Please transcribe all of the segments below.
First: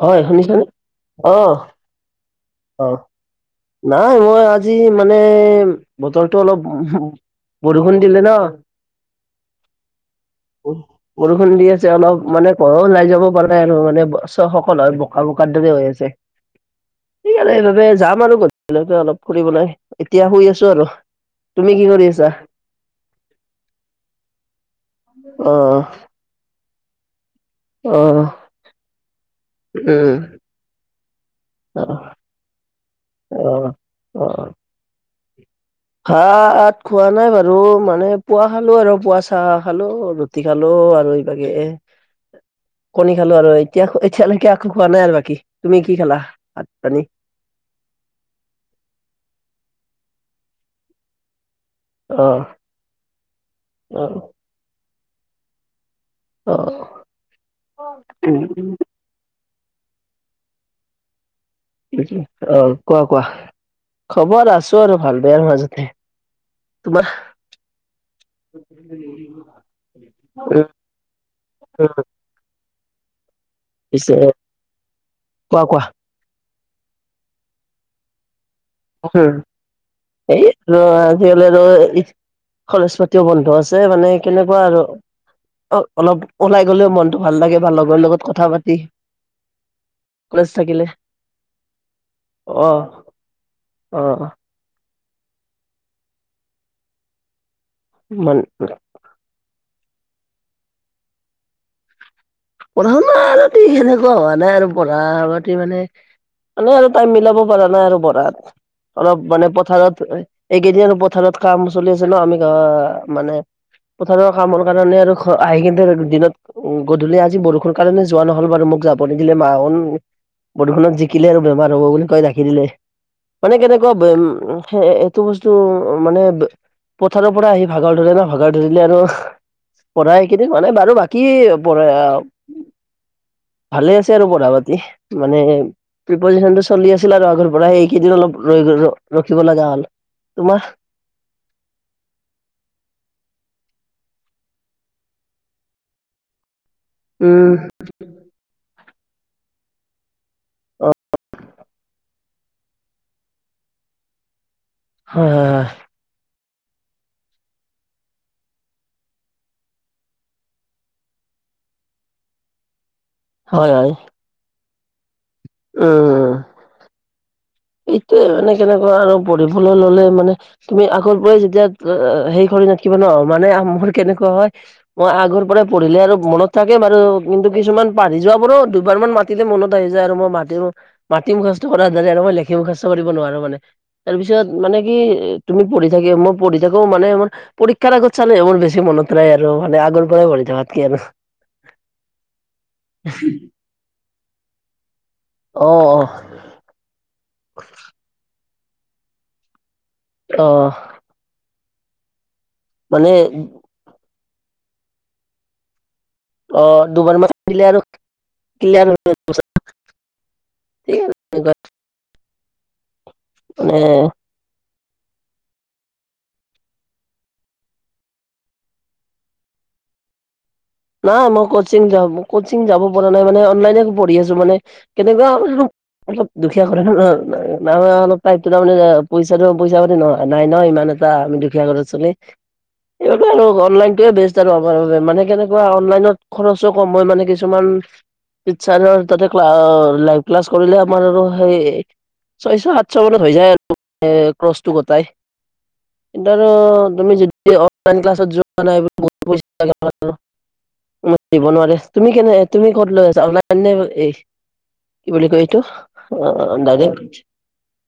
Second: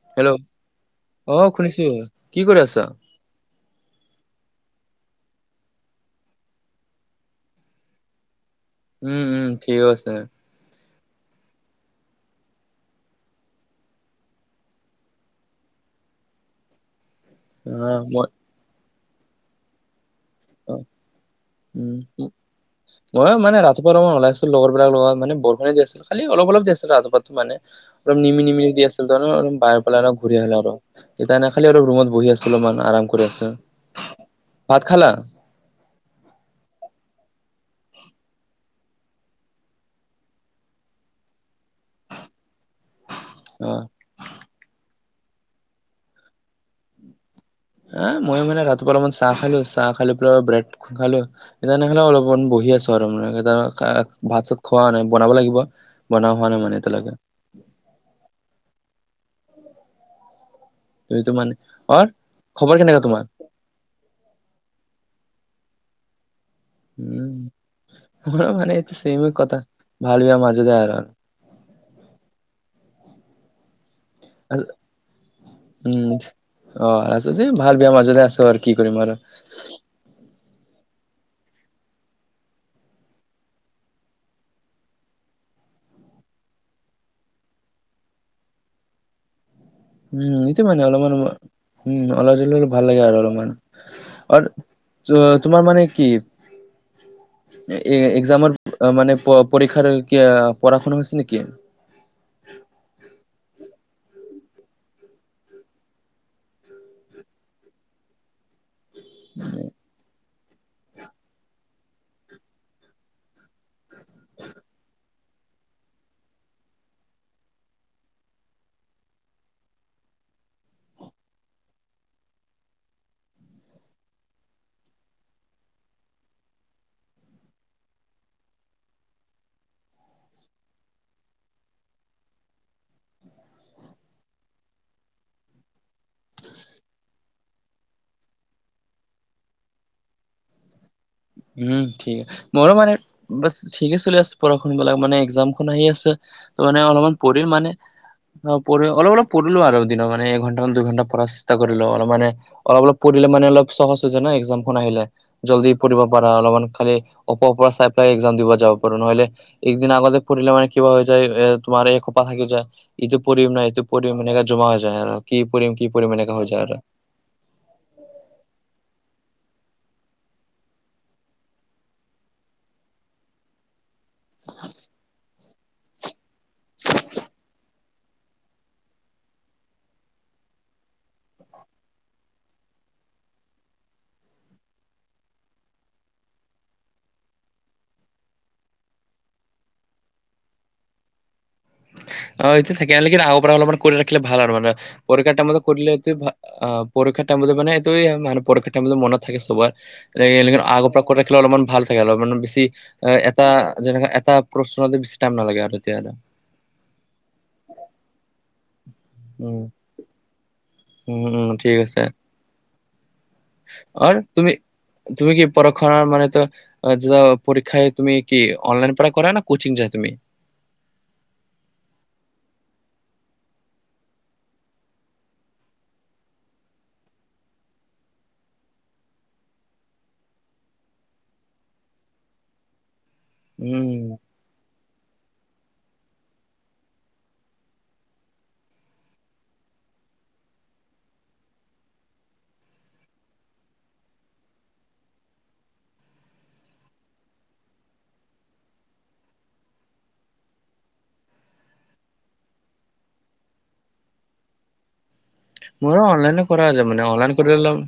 হয় হেল্ল' শুনিছান অ কি কৰি আছা অ। নাই মই আজি মানে বতৰটো অলপ বৰষুণ দিলে ন, উম উম ঠিক আছে। বৰষুণ দি আছে অলপ মানে কলো ওলাই যাব পৰা নাই আৰু মানে ওচৰ সকলৰ বোকা বোকাৰ দৰে হৈ আছে। ঠিক আৰু সেইবাবে অ যাম মই আৰু গ ধূলি অলপ ফুৰিবলৈ, এতিয়া শুই আছো আৰু। তুমি কি কৰি আছা? মইও মানে ৰাতিপুৱা টাইমত ওলাইছিলো লগৰ বিলাকৰ লগত মানে বৰষুণে অঁ দি আছিল খালি অলপ অলপ দি আছিল এটোপ এটোপ মানে। একদম অঁ নিমি নিমিলি দি আছিল তাৰপিছত বাহিৰ ফালে আৰু উম ঘূৰি আহিল আৰু। তেতিয়া এনে খালি আৰু অঁ ৰুমত বহি আছিলোঁ অলমান আৰাম কৰি আছিলোঁ। অ অ। ভাত খালা? ভাত খোৱা নাই বাৰু মানে পোৱা খালো আৰু পোৱা চাহ খালো ৰুটি খালো আৰু এইভাগে। কণী খালো আৰু অ এতিয়া এতিয়ালৈকে আকৌ খোৱা নাই আৰু বাকী। তুমি কি খেলা ভাত পানী? এ মই মানে ৰাতিপুৱা অলপমান চাহ খালো চাহ খাই পেলাই ব্ৰেড খালো, তেনেহ'লে অ অলপমান বহি আছো আৰু মানে এ অ ভাত চাত খোৱা নাই বনাব লাগিব। বনোৱা হোৱা অ নাই এতিয়ালৈকে। [unintelligible] এইটো মানে অ অ খবৰ কোৱা কেনেকা কোৱা তোমাৰ খবৰ আছো আৰু ভাল বেয়াৰ মাজতে। তোমাৰ উম মই মানে এইটো ছেমে কথা ভাল বেয়া মাজতে আৰু। [unintelligible] পিছে কোৱা কোৱা উম অ আছোঁ দে ভাল বেয়া মাজতে আছো আৰু। কি কৰিম আৰু আছোঁ এই আৰু আজিকালি আৰু কলেজ পাতিও বন্ধ আছে মানে কেনেকুৱা আৰু অ অলপ ওলাই গলেও মনতটো ভাল লাগে বা লগৰ লগত কথা পাতি। উম কলেজ এইটো মানে থাকিলে অলপমান উম ওলাই জলে ভাল লাগে আৰু অলপমান। অ অ। আৰু তোমাৰ মানে কি মান এক্সামৰ মানে পৰীক্ষাৰ কিবা পঢ়া শুনা হৈছে নেকি? পঢ়া-শুনা আৰু কি সেনেকুৱা হোৱা নাই আৰু পঢ়া পাতি মানে এনে আৰু তাই মিলাব পৰা নাই আৰু পঢ়াত, অলপ মানে পথাৰত এইকেইদিন আৰু পথাৰত কাম চলি আছে নহ, আমি গাওঁ আ মানে পথাৰৰ কামৰ কাৰণে আৰু ঘৰ আহি কিনে দিনত গধূলি আজি বৰষুণ কাৰণে যোৱা নহ'ল বাৰু মোক যাব নিদিলে, মা প্ৰদূষণত জিকিলে আৰু বেমাৰ হ'ব বুলি কয় ৰাখি দিলে। মানে কেনেকুৱা উম, এইটো বস্তু মানে পথাৰৰ পৰা আহি ভাগৰ ধৰে নহ, ভাগৰ ধৰিলে আৰু পঢ়াই এইকেইদিন মানে বাৰু বাকী পঢ়া ভালে আছে আৰু পঢ়া পাতি, মানে প্ৰিপজেচনটো চলি আছিল আৰু আগৰ পৰা এইকেইদিন অলপ ৰৈ গ'ল, ৰখিব লগা হ'ল। তোমাৰ? উম ঠিক, মইও মানে বাছ ঠিকে চলি আছে। পঢ়া শুনা বিলাক মানে একজামখন আহি আছে। তহ মানে অলপমান পঢ়িম উম মানে, পঢ়িম অলপ অলপ পঢ়িলো আৰু দিনে মানে এঘণ্টা মান অ দুঘণ্টা পঢ়া চেষ্টা কৰিলোঁ অলপ মানে, অলপ অলপ পঢ়িলে মানে অলপ সহজ হৈ যায় নহ একজাম খন আহিলে, হয় হয় হয় জল্দি পঢ়িব পাৰা অলপমান, খালি উপৰ পৰা চাই পেলাই একজাম দিব যাব পাৰোঁ, নহলে একদিন আগতে পঢ়িলে মানে কিবা হৈ যায়। তোমাৰ এই সোপা থাকি যায়। এইটো পঢ়িম নে, হয় এইটো হয় পঢ়িম এনেকা জমা হৈ যায় আৰু কি পঢ়িম কি পঢ়িম এনেকা হৈ যায় আৰু এইটোৱে আৰু এনে কেনেকুৱা আৰু পঢ়িবলৈ ললে মানে তুমি আগৰ পৰাই যেতিয়া সেৰি কৰি নাথাকিব নহ, মানে আমাৰ কেনেকুৱা হয়, মই আগৰ পৰাই পঢ়িলে আৰু মনত থাকে বাৰু, কিন্তু কিছুমান পঢ়ি যোৱা বোৰো দুবাৰ মান মাতিলে মনত আহি যায়, আৰু মই মাতো মাটিম মুখাস্ত কৰাৰ যেনে মই লেখি মুখাস্ত কৰিব নোৱাৰো মানে তাৰ পিছত মানে কি, তুমি পঢ়ি থাকি মই পঢ়ি থাকিও মানে মোৰ পৰীক্ষাৰ আগত চালে মোৰ বেছি মনত থাকে আৰু মানে আগৰ পৰাই পঢ়ি থকাতকে আৰু অ এইটো থাকে, লেকিন আগৰ পৰা অলপমান কৰি ৰাখিলে ভাল আৰু মানে পৰীক্ষা টাইমত অ অ পঢ়িলে অ পৰীক্ষাৰ টাইম মানে এইটোৱে মানে, পৰীক্ষাৰ টাইমত মনত থাকে অ চবৰে আগৰ পৰা কণ্টেক্টৰ অলপ ভাল থাকে, অলপমানে বেছি মানে এটা যেনেকে এটা প্ৰশ্ন বেছি টাইম নালাগে আৰু তেতিয়া অ দুবাৰ মান‌ দিলে আৰু অহ অহ, ঠিক আছে মানে অহ তুমি, তুমি কি পঢ়া শুনাৰ মানেতো এহ যা পৰীক্ষাই তুমি কি, অনলাইন পৰাই কৰা না কোচিং যোৱা তুমি নাই মই কচিং যাওঁ, কচিং যাব পৰা নাই মানে অনলাইনে পঢ়ি আছো মানে, কেনেকুৱা আৰু অলপ দুখীয়া ঘৰৰ ন অলপ টাইপ তাৰমানে পইচাটো পইচা পাতি নহয়, নাই নহ ইমান আমি দুখীয়া ঘৰৰ চলি, এনেকুৱা আৰু অনলাইনটোৱে উম বেজ আৰু আমাৰ বাবে অনলাইনত খৰচো কম হয়, মানে কিছুমান টিচাৰ তাতে লাইভ ক্লাছ কৰিলে আমাৰ আৰু সেই ছয়শ, সাতশ মানত হৈ যায় আৰু ক্ৰচটো গোটাই এতিয়া আৰু তুমি যদি অনলাইন ক্লাছত যোৱা নাই, এই বহুত পইচা লাগিব। দিব নোৱাৰে, তুমি কেনে তুমি ক'ত লৈ আছা, এই কি বুলি কৈ সেইটো, অহ ডাইৰেক্ট কৰি লম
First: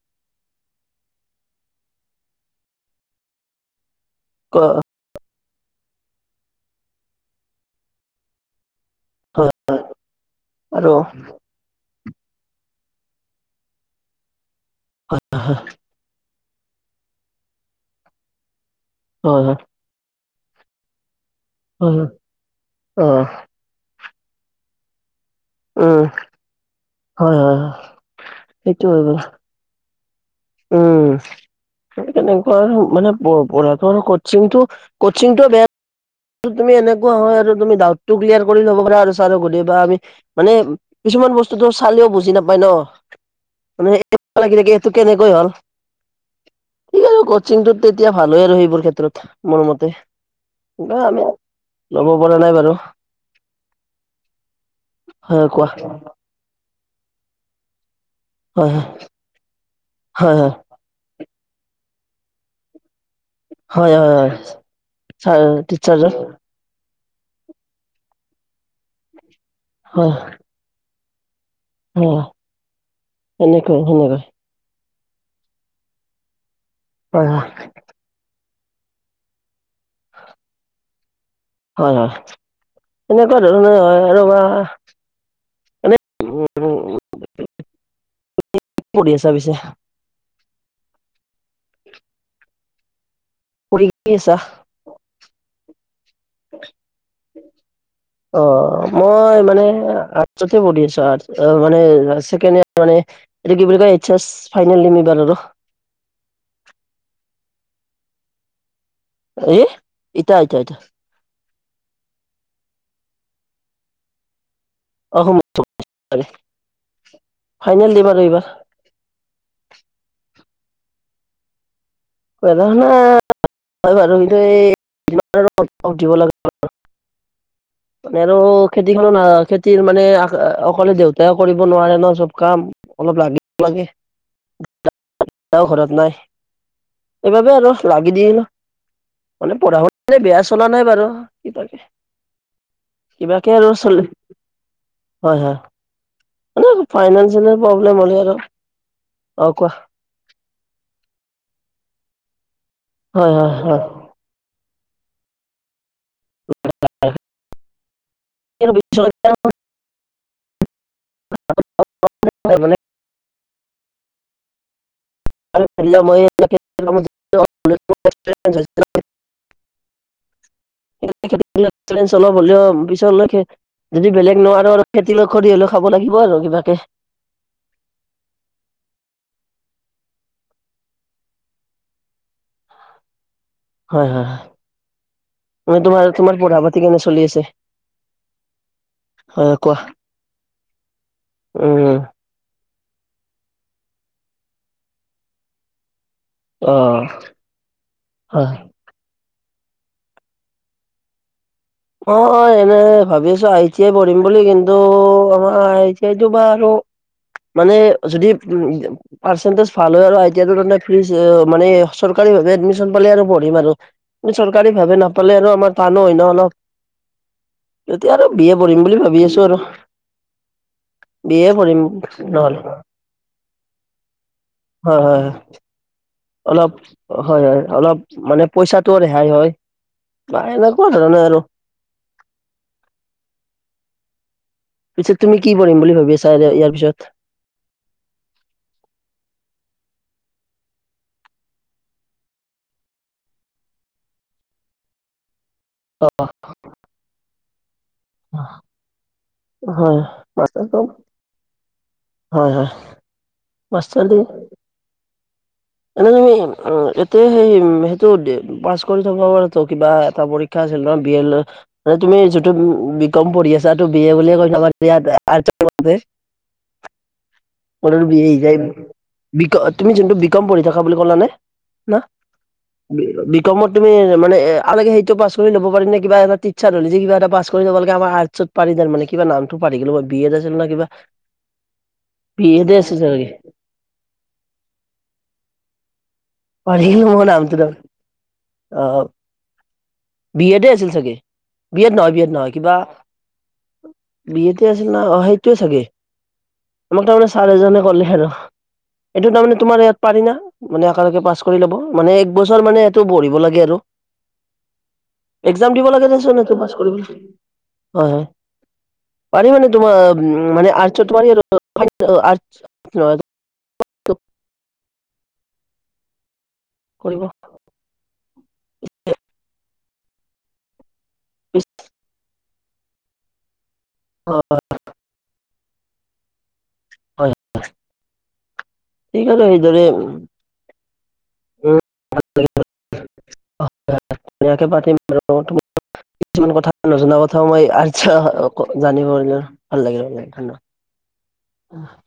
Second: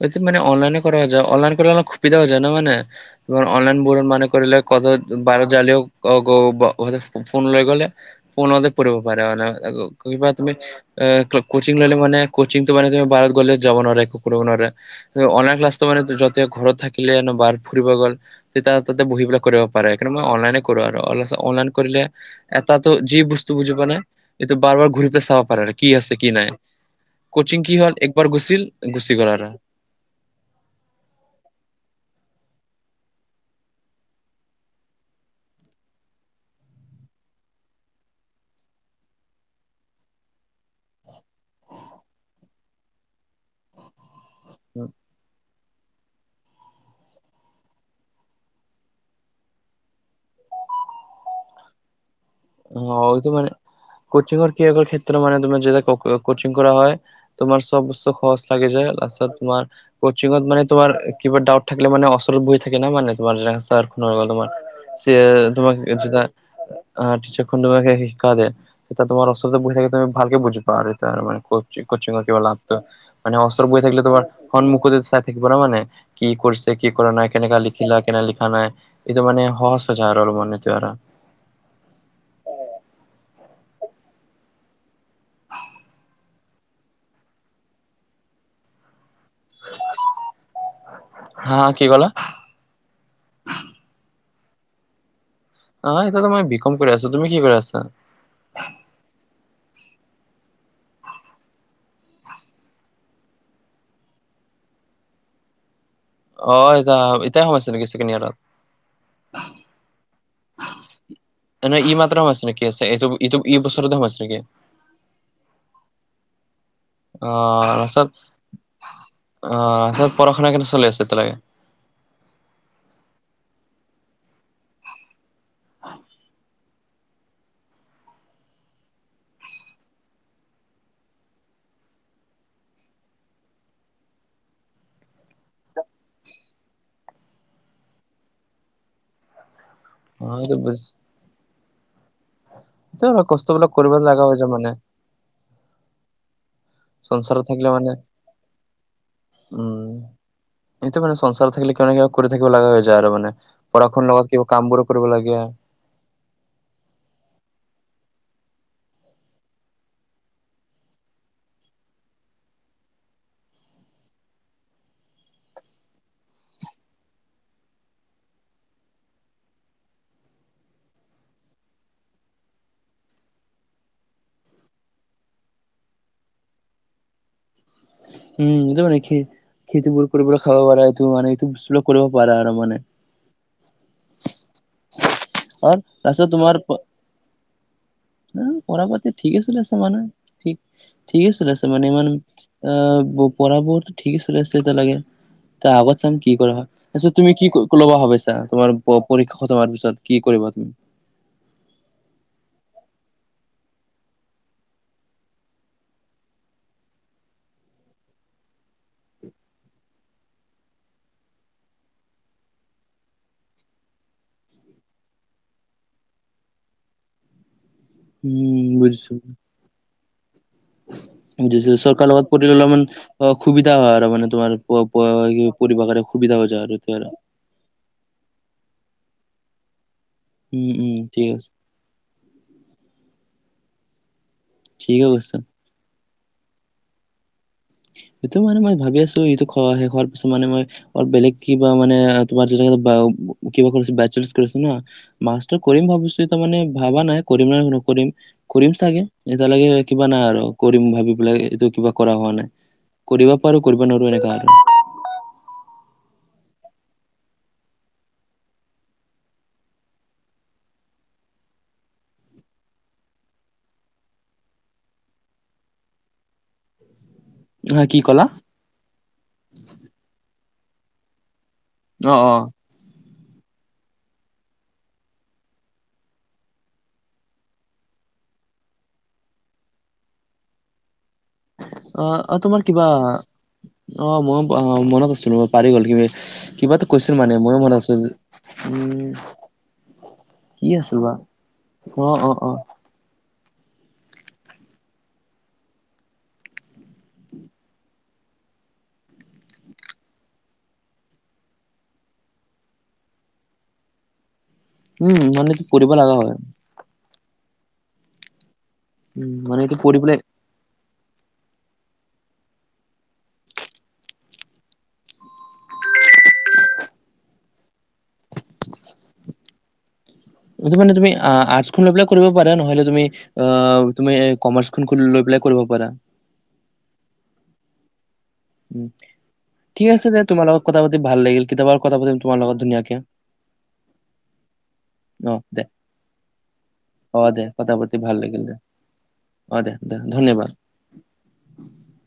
সেটি মানে অনলাইনে কৰা যায়। অনলাইন কৰিলে সুবিধা যায় না মানে, অনলাইন বৰ্ডৰ মানে কৰিলে, হয় কত বাৰত জালেও ফোন লৈ গ'লে ফোনত কৰিব পাৰো, অহ আৰু কিবা তুমি আৰু কোচিং ললে মানে কচিংটো মানে তুমি বাৰত গ'লে যাব নোৱাৰে, একো কৰিব নোৱাৰে। হয় অনলাইন ক্লাছটো মানে যত তেতিয়া ঘৰত থাকিলে বাৰ ফুৰিব গ'ল তেতিয়া তাতে বহিবিলাক হয় কৰক সকাৰণে মইলো অনলাইন হয় কৰিলে হয় এটাটো অ যি বস্তু বুজি পোৱা নাই এইটো বাৰ বাৰ খুলি ফেল চাব পাৰে আৰু কি উম আছে। কি নাই হয় হয় কচিং হয় কি হ'ল একবাৰ গুচ সেইটো হয় গুচি বাৰু গ'ল আৰু উম। সেই তেনেকুৱা আৰু মানে পঢ়াটো কচিংটো কচিংটো বেয়া তুমি এনেকুৱা হয় আৰু তুমি ডাউটটো ক্লিয়াৰ কৰি ল'ব পাৰা আৰু ছাৰ সুধি আমি মানে কিছুমান বস্তুটো চালেও বুজি নাপায় ন। মানে লাগি থাক এইটোক কেনেকৈ হ'ল? কি আ কচিং টোত তেতিয়া ভালে আৰু সেইবোৰ ক্ষেত্ৰত মোৰ মতে বা আমি ল'ব পৰা নাই বাৰু। অ', এটো মানে কচিংৰ কি ক্ষেত্ৰ মানে হয় তমাৰ কোৱা যেয়া কচিং কৰা হয় তোমাৰ চব বস্ত সহজ লাগে হয় যায় তাৰ তোমাৰ হয় হয় কচিংত মানে তোমাৰ কিবা ডাউট থাকিলে মানে অচৰত বহি থাকে মানে। হয় হয় হয় ছাৰ টিচাৰজন তোমাৰ [unintelligible] টচাৰখন তুমাকে শিক্ষা দে এতিয়া তোমাৰ অসৰতে বুহি থাকেলে তুমি হয় ভালে বুজি পা এতি মানে হয় কিবা লাভটো মে অস্তৰত এনেকৈ বহি থাকিলে সেনেকৈ তোমাৰ হন মুখতে চাই থাকিবা মানে কি কৰিছে কি কৰা হয় নাই হয় কেনেকা লি খিলা কেনে লিখা নাই এইটো মানে সহজ হৈ যায় আৰু অলপ মানটো আৰ হয়, হয় এনেকুৱা ধৰণৰ হয় আৰু বা উ কি কৰি আছা পিছে হা কি ক'লা? পৰি কি আছা। অ', এতিয়াাতো মই বি কম কৰি আছোঁ তুমি কি কৰি আছা? অ', মই মান আৰ্টছত পঢ়ি আছো মান মে এ কি বা ক এইচ এছ ফাইনেল দিম ইবাৰাৰ আৰু অ', এ যাম এতিয়াই সোয়াইছে নেকি ছেকেণ্ড ইয়াৰৰত। এ ইট আইত আতা [unintelligible] ন নে ই মাত্ৰাও আছে নেকি আছেটো ইটো এই বছৰততে আছে নেকি। অ [unintelligible] অ', ফাইনেল তাৰপিছত দিম অ', আৰু এইবাৰ তাৰছত পঢ়া শুনা কেনে চলি আছে এতিয়ালৈকে। হয় বাৰু উঠিব লে। [inaudible] আৰু খেতিখনো খেতিৰ মানে অকলে দেউতাই কৰিব নোৱাৰে ন চব কাম। অলপ লাগিব লাগে ঘৰত নাই। সেইবাবে আৰু লাগি দিল মানে পঢ়া শু অ বেয়া চলা নাই বাৰু ক তাকে। এটো কষ্টবিলাক কৰিব চলি লগা হৈ য মানে। হয়, হয় মানে সংসাৰত ফাইনেসিয়েল থাকিলে মানে প্ৰব্লেম হ'ল আৰু অ', কোৱা। উম এইটো মানে সংসাৰ থাকিলে কিয় না কিবা কৰি থাকিব ল লগা হৈ যায় আৰু হয় মানে হয় হয় পঢ়া শুনাৰ লগত কিবা কাম বোৰো কৰিব লাগে। অ [unintelligible] বিশ্ববি [unintelligible] হয়, মানে ম [unintelligible] [unintelligible] [unintelligible] হ'লেও পিছৰ লৈকে যদি বেলেগ নোৱাৰো আৰু খেতি [unintelligible] কৰি হলেও খাব লাগিব আৰু কিবাকে। উম! সেইটো নেকি? [inaudible] খেতিবোৰ কৰিবোৰ খাব পাৰা এইটো মানে এইটো [unintelligible] কৰিব পাৰা আৰু মানে। হয়-হয়-হয়। [inaudible] আৰু এনেই তাৰপিছত তোমাৰ-তোমাৰ পঢ়া তোমাৰ পাতি কেনে চলি আছে? [unintelligible] [unintelligible] পঢ়া পাতি ঠিকে হয় চলি কোৱা আছে মানে [inaudible] ঠিক ঠিকে চলি আছে মানে উম, ইমান আহ পঢ়াবোৰ ঠিকেই চলি আছে এতিয়া লৈকে তাৰ আগৰ চেম কি [unintelligible] কি কৰা হয়। অ', তাৰপাছত তুমি কি ল'বা ভাবিছা, হয়। তোমাৰ পৰীক্ষা খতম হোৱাৰ পিছত কি কৰিবা তুমি? [unintelligible] অঁ-অঁ এনেই ভাবিছো আইটিআই পঢ়িম বুলি কিন্তু আমাৰ আইটিআইটো বা আৰু [unintelligible] মানে যদি উ [unintelligible] পাৰ্চেণ্টিছ ভাল হয় আৰু আইটিআইটো ফিজ মানে চৰকাৰীভাৱে এডমিন পালে আৰু পঢ়িম আৰু। [unintelligible] চৰকাৰীভাৱে নাপালে আৰু আমাৰ টানো হয় ন অলপ। [unintelligible] এতিয়া আৰু বিএ উম পঢ়িম বুলি ভাবি আছো আৰু। [unintelligible] উ [unintelligible] বি এ বুজিছে পঢ়িম চৰকাৰৰ লগত পৰি ললে নহ'লে হয়, অলপমান [unintelligible] সুবিধা হয় আৰু মানে তোমাৰ হয়, এ পঢ়িব [unintelligible] অলপ আৰু তেতিয়া আৰু হয়-হয় অলপ মানে পইচাটোও ৰেহাই হয়। [unintelligible] [unintelligible] প্ৰায় উম উম এনেকুৱা ধৰণে ঠিক আৰু। আছে ঠিকে পিছে তুমি কৈছা কি কৰিম বুলি ভাবি আছা ইয়াৰ পিছত? [unintelligible] সেইটো মানে মই ভাবি আছো এইটো শেষ হোৱাৰ পিছত মানে মই [unintelligible] বেলেগ কিবা মানে তোমাৰ যেনেকে [unintelligible] কিবা কৰিছে [unintelligible] কৰিছে ন মাছটো কৰিম ভাবিছো তাৰ মানে ভাবা নাই কৰিম না নকৰিম কৰিম চাগে [unintelligible] এতিয়ালৈকে হয়, কিবা নাই আৰু মাষ্টাৰ কৰিম ভাবি পেলাই এইটো কিবা কৰা হোৱা নাই। হয়। [unintelligible] হয়। কৰিব পাৰোঁ, কৰিব নোৱাৰোঁ এনেকুৱা আৰু। [inaudible] এনেই উম তুমি এতিয়া সেই সেইটো পাছ কৰি থকা কিবা এটা পৰী [unintelligible] পৰীক্ষা আছিল তোমাৰ বিএলৰ [unintelligible] মানে তুমি যিটো বিকম পঢ়ি আছা সেইটো বিএ বুলি কৈ [unintelligible] ইয়াত আৰ্টছত পঢ়া যে [unintelligible] [unintelligible] [unintelligible] হা কি ক'লা তুমি যোনটো বিকম পঢ়ি থকা বুলি ক'লা নে? ন [inaudible] অ অ বিকমত তুমি মানে আগতে সেইটো পাছ কৰি লব পাৰিম নে কিবা এটা ট্ৰিচাৰ হলে কিবা এটা পাছ [unintelligible] কৰি ল'ব লাগে আমাৰ আৰ্টছত পাৰি তাৰমানে কিবা নামটো পাৰি গলো মই কিবা বিএড আছিল না কিবা [unintelligible] অঁ-অঁ বি তোমাৰ এডে কিবা আছিল চাগে [unintelligible] অঁ মইয়ো [unintelligible] মনত আছিল ৰ পাহৰি গল কিবা [unintelligible] পাহৰি গলো মই মানে ময়ো নামটো তাৰ মনত আছিল [unintelligible] অ উম কি বিএডে আছিল বা চাগে। বিএড অ নহয়, বিএড অ অ নহয় কিবা [inaudible] বিএডতে আছিল না অঁ সেইটোৱেই চাগে। আমাক তাৰমানে চাৰ এজনে ক'লে আৰু। [unintelligible] এইটো তাৰমানে তোমাৰ ইয়াত পাৰি না? [unintelligible] মানে একেলগে পাছ কৰি ল'ব, মানে এক বছৰ মানে সেইটো পঢ়িব লাগে আৰু। [unintelligible] উম মানে এইটো একজাম দিব কৰিব লাগে লগা নে হয় [unintelligible] পাছ কৰিবি [inaudible] হয়-হয়। উম পাৰি মানে এইটো তোমাৰ পঢ়ি পেলাই উম মানে আৰ্টছত তোমাৰ হেৰি আৰু [unintelligible] সটো [unintelligible] কৰিব [inaudible] যদি মানে তুমি আৰ্টছখন লৈ পেলাই কৰিব পাৰা, নহলে তুমি আহ তুমি কমাৰ্চখন লৈ পেলাই [unintelligible] কৰিব পাৰা। [inaudible] হয় আৰু সেইদৰে ঠিক আছে উম দে তোমাৰ লগত কথা পাতি ভাল লাগিল কেতিয়াবা আৰু কথা পাতিম তোমাৰ লগত ধুনীয়াকে। [unintelligible] পাতিম অ দে কিছুমান কথা নজনা অ দে কথাও মই কথা পাতি আচ্ছা ভাল লাগিল দে জানিব পাৰিলো অ দে ভাল দে লাগিলে ধন্যবাদ [unintelligible]